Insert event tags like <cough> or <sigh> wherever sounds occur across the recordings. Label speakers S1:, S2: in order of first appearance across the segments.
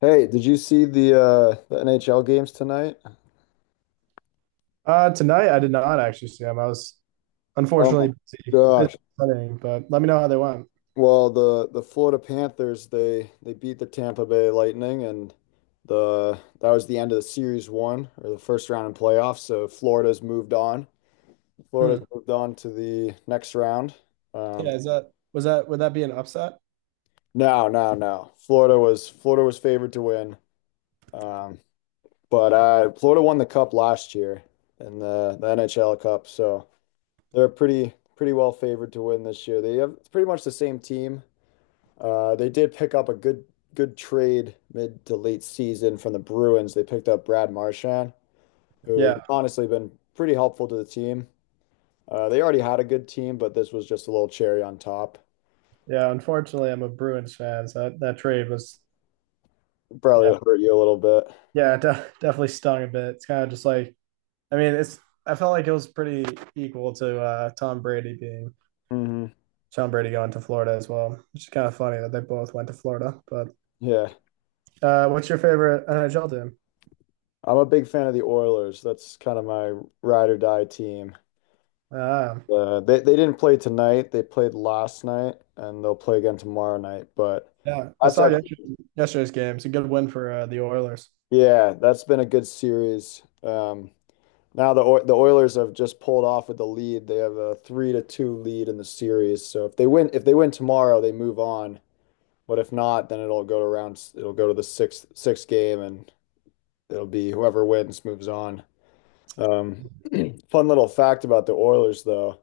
S1: Hey, did you see the NHL games tonight?
S2: Tonight I did not actually see them. I was
S1: Oh my
S2: unfortunately busy
S1: gosh.
S2: studying, but let me know how they went.
S1: Well, the Florida Panthers they beat the Tampa Bay Lightning, and the that was the end of the series one, or the first round in playoffs. So Florida's moved on. Florida's
S2: Hmm.
S1: moved on to the next round. Um
S2: Yeah, is that was that would that be an upset?
S1: no, no, no. Florida was favored to win. Um but Florida won the cup last year in the NHL Cup, so they're pretty well favored to win this year. They have It's pretty much the same team. They did pick up a good trade mid to late season from the Bruins. They picked up Brad Marchand, who
S2: Yeah,
S1: honestly been pretty helpful to the team. They already had a good team, but this was just a little cherry on top.
S2: yeah, unfortunately, I'm a Bruins fan, so that trade was
S1: Probably
S2: yeah,
S1: hurt you a little bit.
S2: definitely stung a bit. It's kind of just like, I mean, it's I felt like it was pretty equal to
S1: Mm hmm
S2: Tom Brady going to Florida as well, which is kind of funny that they both went to Florida. But
S1: Yeah,
S2: what's your favorite NHL team?
S1: I'm a big fan of the Oilers. That's kind of my ride or die team.
S2: Uh,
S1: They didn't play tonight. They played last night, and they'll play again tomorrow night. But
S2: yeah, I
S1: that's
S2: saw
S1: actually
S2: yesterday's game. It's a good win for the Oilers.
S1: Yeah, that's been a good series. Now the Oil the Oilers have just pulled off with the lead. They have a 3-2 lead in the series. So if they win tomorrow, they move on. But if not, then it'll go to rounds. It'll go to the sixth game, and it'll be whoever wins moves on. Um, Fun little fact about the Oilers, though.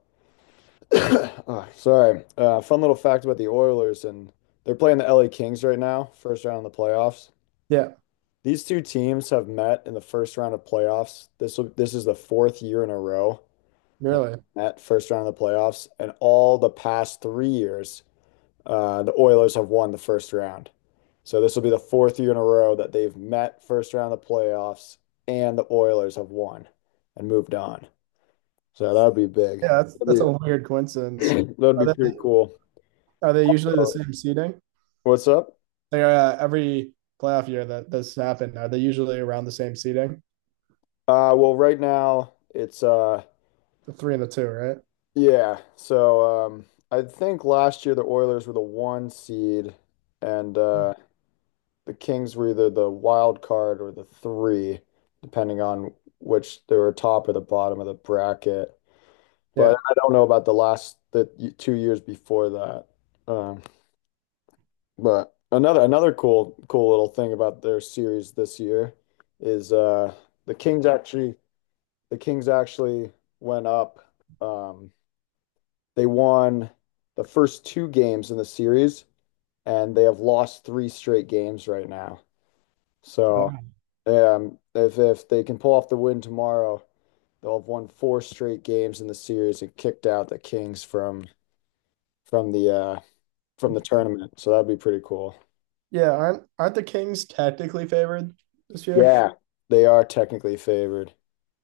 S1: <coughs> Oh, sorry. Fun little fact about the Oilers, and they're playing the LA Kings right now, first round of the playoffs.
S2: Yeah,
S1: These two teams have met in the first round of playoffs. This is the fourth year in a row that
S2: really.
S1: they met first round of the playoffs, and all the past 3 years, the Oilers have won the first round. So this will be the fourth year in a row that they've met first round of the playoffs, and the Oilers have won and moved on. So that would be big.
S2: Yeah, that's
S1: That'd
S2: a weird coincidence.
S1: <clears throat> that'd
S2: Are
S1: be
S2: they
S1: pretty cool.
S2: are they usually the same seating?
S1: What's up?
S2: They are every playoff year that this happened. Are they usually around the same seating?
S1: Well, right now it's.
S2: The three and the two, right?
S1: Yeah. So I think last year the Oilers were the one seed, and the Kings were either the wild card or the three, depending on which they were, top or the bottom of the bracket. But
S2: Yeah.
S1: I don't know about the last the y- 2 years before that. Um, but another cool little thing about their series this year is the Kings actually the Kings actually went up. Um, They won the first two games in the series, and they have lost three straight games right now. So, if they can pull off the win tomorrow, they'll have won four straight games in the series and kicked out the Kings from the uh from the tournament. So that'd be pretty cool.
S2: Yeah, aren't the Kings tactically favored this year?
S1: Yeah, they are technically favored.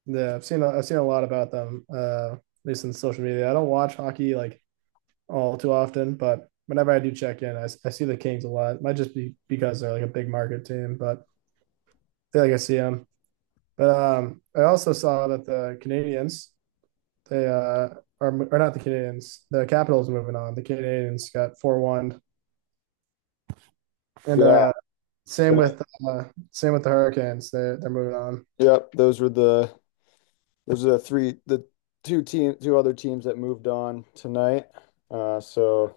S2: Yeah, I've seen a lot about them, at least in social media. I don't watch hockey like all too often, but whenever I do check in, I see the Kings a lot. It might just be because they're like a big market team, but I feel like I see them. But I also saw that the Canadians they are or not the Canadians, the Capitals are moving on. The Canadians got 4-1, and
S1: Yeah.
S2: same
S1: the-
S2: with uh, same with the Hurricanes. They're moving on.
S1: yep. Those were the those are the three the Two other teams that moved on tonight. So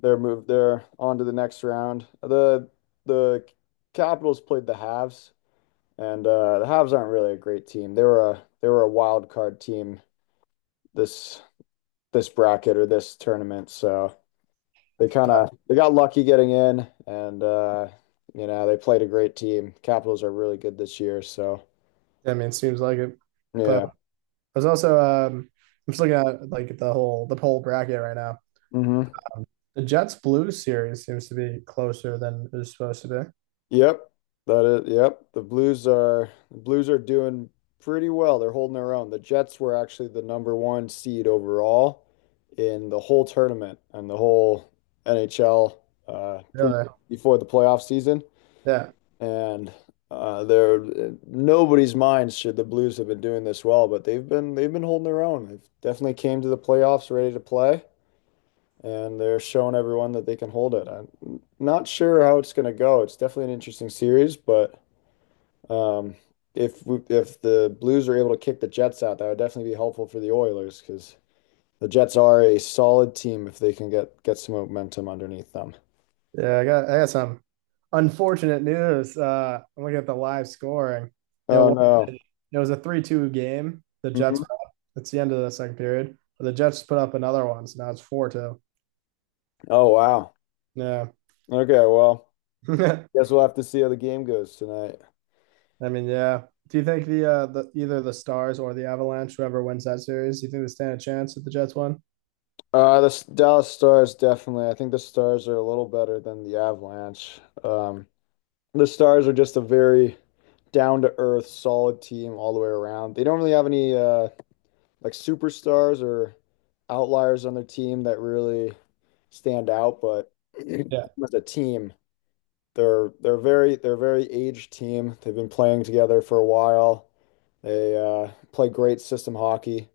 S1: they're on to the next round. The Capitals played the Habs, and the Habs aren't really a great team. They were a wild card team this this bracket or this tournament. So they kind of they got lucky getting in, and they played a great team. Capitals are really good this year, so
S2: I mean, it seems like it, but.
S1: yeah.
S2: Was also I'm just looking at like the whole bracket right now.
S1: Hmm.
S2: The Jets Blues series seems to be closer than it was supposed to be.
S1: Yep, that is. Yep, the Blues are doing pretty well. They're holding their own. The Jets were actually the number one seed overall in the whole tournament and the whole NHL pre
S2: Really?
S1: before the playoff season.
S2: Yeah.
S1: And they're, in nobody's mind should the Blues have been doing this well, but they've been holding their own. They've definitely came to the playoffs ready to play, and they're showing everyone that they can hold it. I'm not sure how it's going to go. It's definitely an interesting series, but. Um, if the Blues are able to kick the Jets out, that would definitely be helpful for the Oilers, because the Jets are a solid team if they can get some momentum underneath them.
S2: Yeah, I got some unfortunate news. I'm looking at the live scoring. You
S1: Oh
S2: know,
S1: no.
S2: it was a 3-2 game. The Jets
S1: Hmm.
S2: put up — it's the end of the second period. But the Jets put up another one, so now it's 4-2.
S1: Oh wow.
S2: Yeah.
S1: Okay, well,
S2: <laughs>
S1: guess we'll have to see how the game goes tonight.
S2: I mean, yeah. Do you think the either the Stars or the Avalanche, whoever wins that series, do you think they stand a chance if the Jets win?
S1: The Dallas Stars definitely. I think the Stars are a little better than the Avalanche. The Stars are just a very down to earth, solid team all the way around. They don't really have any like superstars or outliers on their team that really stand out, but <clears throat>
S2: Yeah.
S1: as a team, they're a very aged team. They've been playing together for a while. They play great system hockey,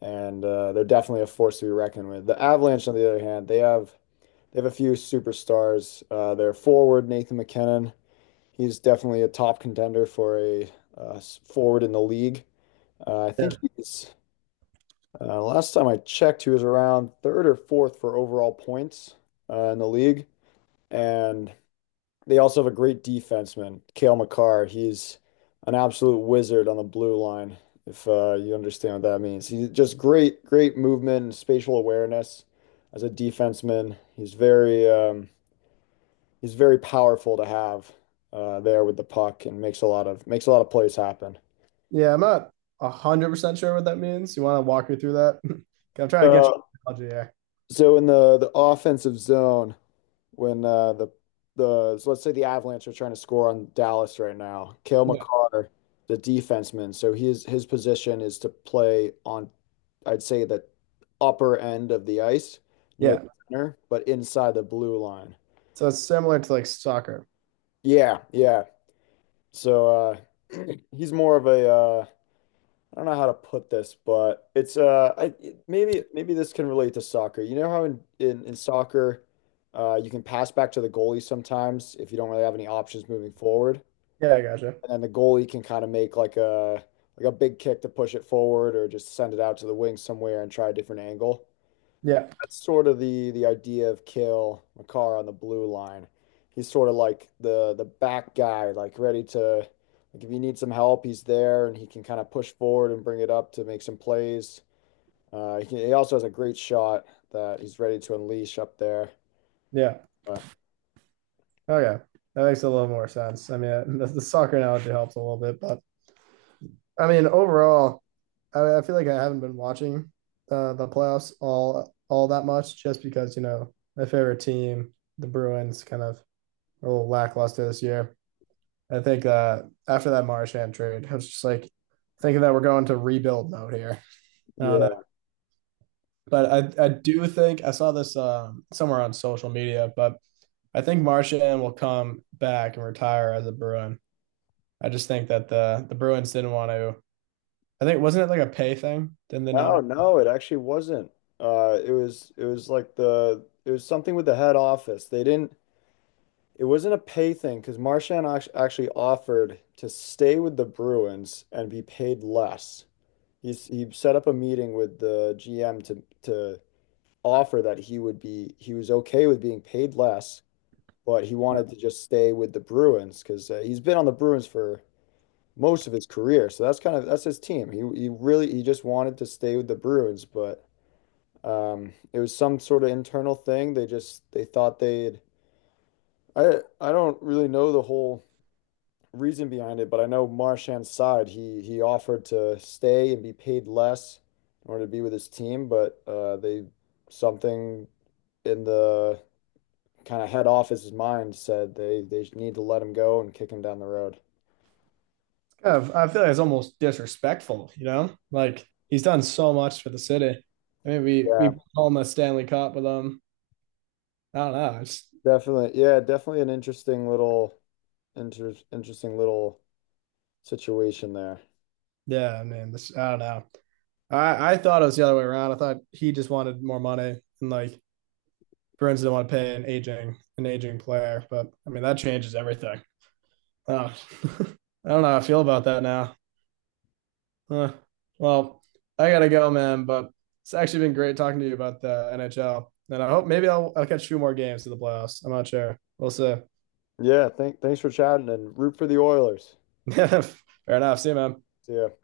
S1: and they're definitely a force to be reckoned with. The Avalanche, on the other hand, they have a few superstars. Their forward Nathan McKinnon, he's definitely a top contender for a uh, forward in the league. I think
S2: Yeah.
S1: he's Last time I checked, he was around third or fourth for overall points, in the league. And they also have a great defenseman, Cale Makar. He's an absolute wizard on the blue line, if you understand what that means. He's just great, great movement and spatial awareness as a defenseman. He's very powerful to have there with the puck, and makes a lot of plays happen.
S2: Yeah, I'm not 100% sure what that means. You want to walk me through that? <laughs> 'Cause I'm trying to get
S1: So,
S2: your analogy here.
S1: so, in the offensive zone, when the so let's say the Avalanche are trying to score on Dallas right now. Cale
S2: Yeah.
S1: Makar, the defenseman, so his position is to play on, I'd say, the upper end of the ice near the
S2: Yeah.
S1: center, but inside the blue line.
S2: So it's similar to like soccer.
S1: Yeah, yeah. So <clears throat> he's more of a, I don't know how to put this, but it's maybe this can relate to soccer. You know how in soccer you can pass back to the goalie sometimes if you don't really have any options moving forward.
S2: Yeah, I gotcha.
S1: And then the goalie can kind of make like a big kick to push it forward, or just send it out to the wing somewhere and try a different angle.
S2: Yeah.
S1: That's sort of the idea of kill McCarr on the blue line. He's sort of like the back guy, like ready to, like, if you need some help, he's there, and he can kind of push forward and bring it up to make some plays. He also has a great shot that he's ready to unleash up there.
S2: Yeah.
S1: But
S2: Okay. That makes a little more sense. I mean, <laughs> the soccer analogy helps a little bit, but I mean, overall, I feel like I haven't been watching the playoffs all that much, just because you know my favorite team, the Bruins, kind of a little lackluster this year. I think after that Marchand trade, I was just like thinking that we're going to rebuild mode here. I don't know,
S1: yeah,
S2: but I do think I saw this somewhere on social media, but I think Marchand will come back and retire as a Bruin. I just think that the Bruins didn't want to. I think wasn't it like a pay thing? Didn't they not
S1: no, no, it actually wasn't. It was something with the head office. They didn't It wasn't a pay thing, because Marchand actually offered to stay with the Bruins and be paid less. He set up a meeting with the GM to offer that he would be he was okay with being paid less, but he wanted to just stay with the Bruins because he's been on the Bruins for most of his career. So that's kind of that's his team. He really he just wanted to stay with the Bruins, but it was some sort of internal thing. They just they thought they'd I don't really know the whole reason behind it, but I know Marchand's side, he offered to stay and be paid less in order to be with his team, but they, something in the kind of head office's mind said they need to let him go and kick him down the road.
S2: of, I feel like it's almost disrespectful, you know? Like he's done so much for the city. I mean,
S1: Yeah,
S2: we home a Stanley Cup with him. I don't know. It's
S1: definitely. Yeah, definitely an interesting little inter interesting little situation there.
S2: yeah, man. This I don't know. I thought it was the other way around. I thought he just wanted more money, and like Bruins didn't want to pay an aging player. But I mean, that changes everything. Oh, <laughs> I don't know how I feel about that now. Uh, well, I gotta go, man. But it's actually been great talking to you about the NHL, and I hope maybe I'll catch two more games in the playoffs. I'm not sure. We'll see.
S1: Yeah, thanks for chatting, and root for the Oilers.
S2: <laughs> Fair enough. See you, man.
S1: See ya.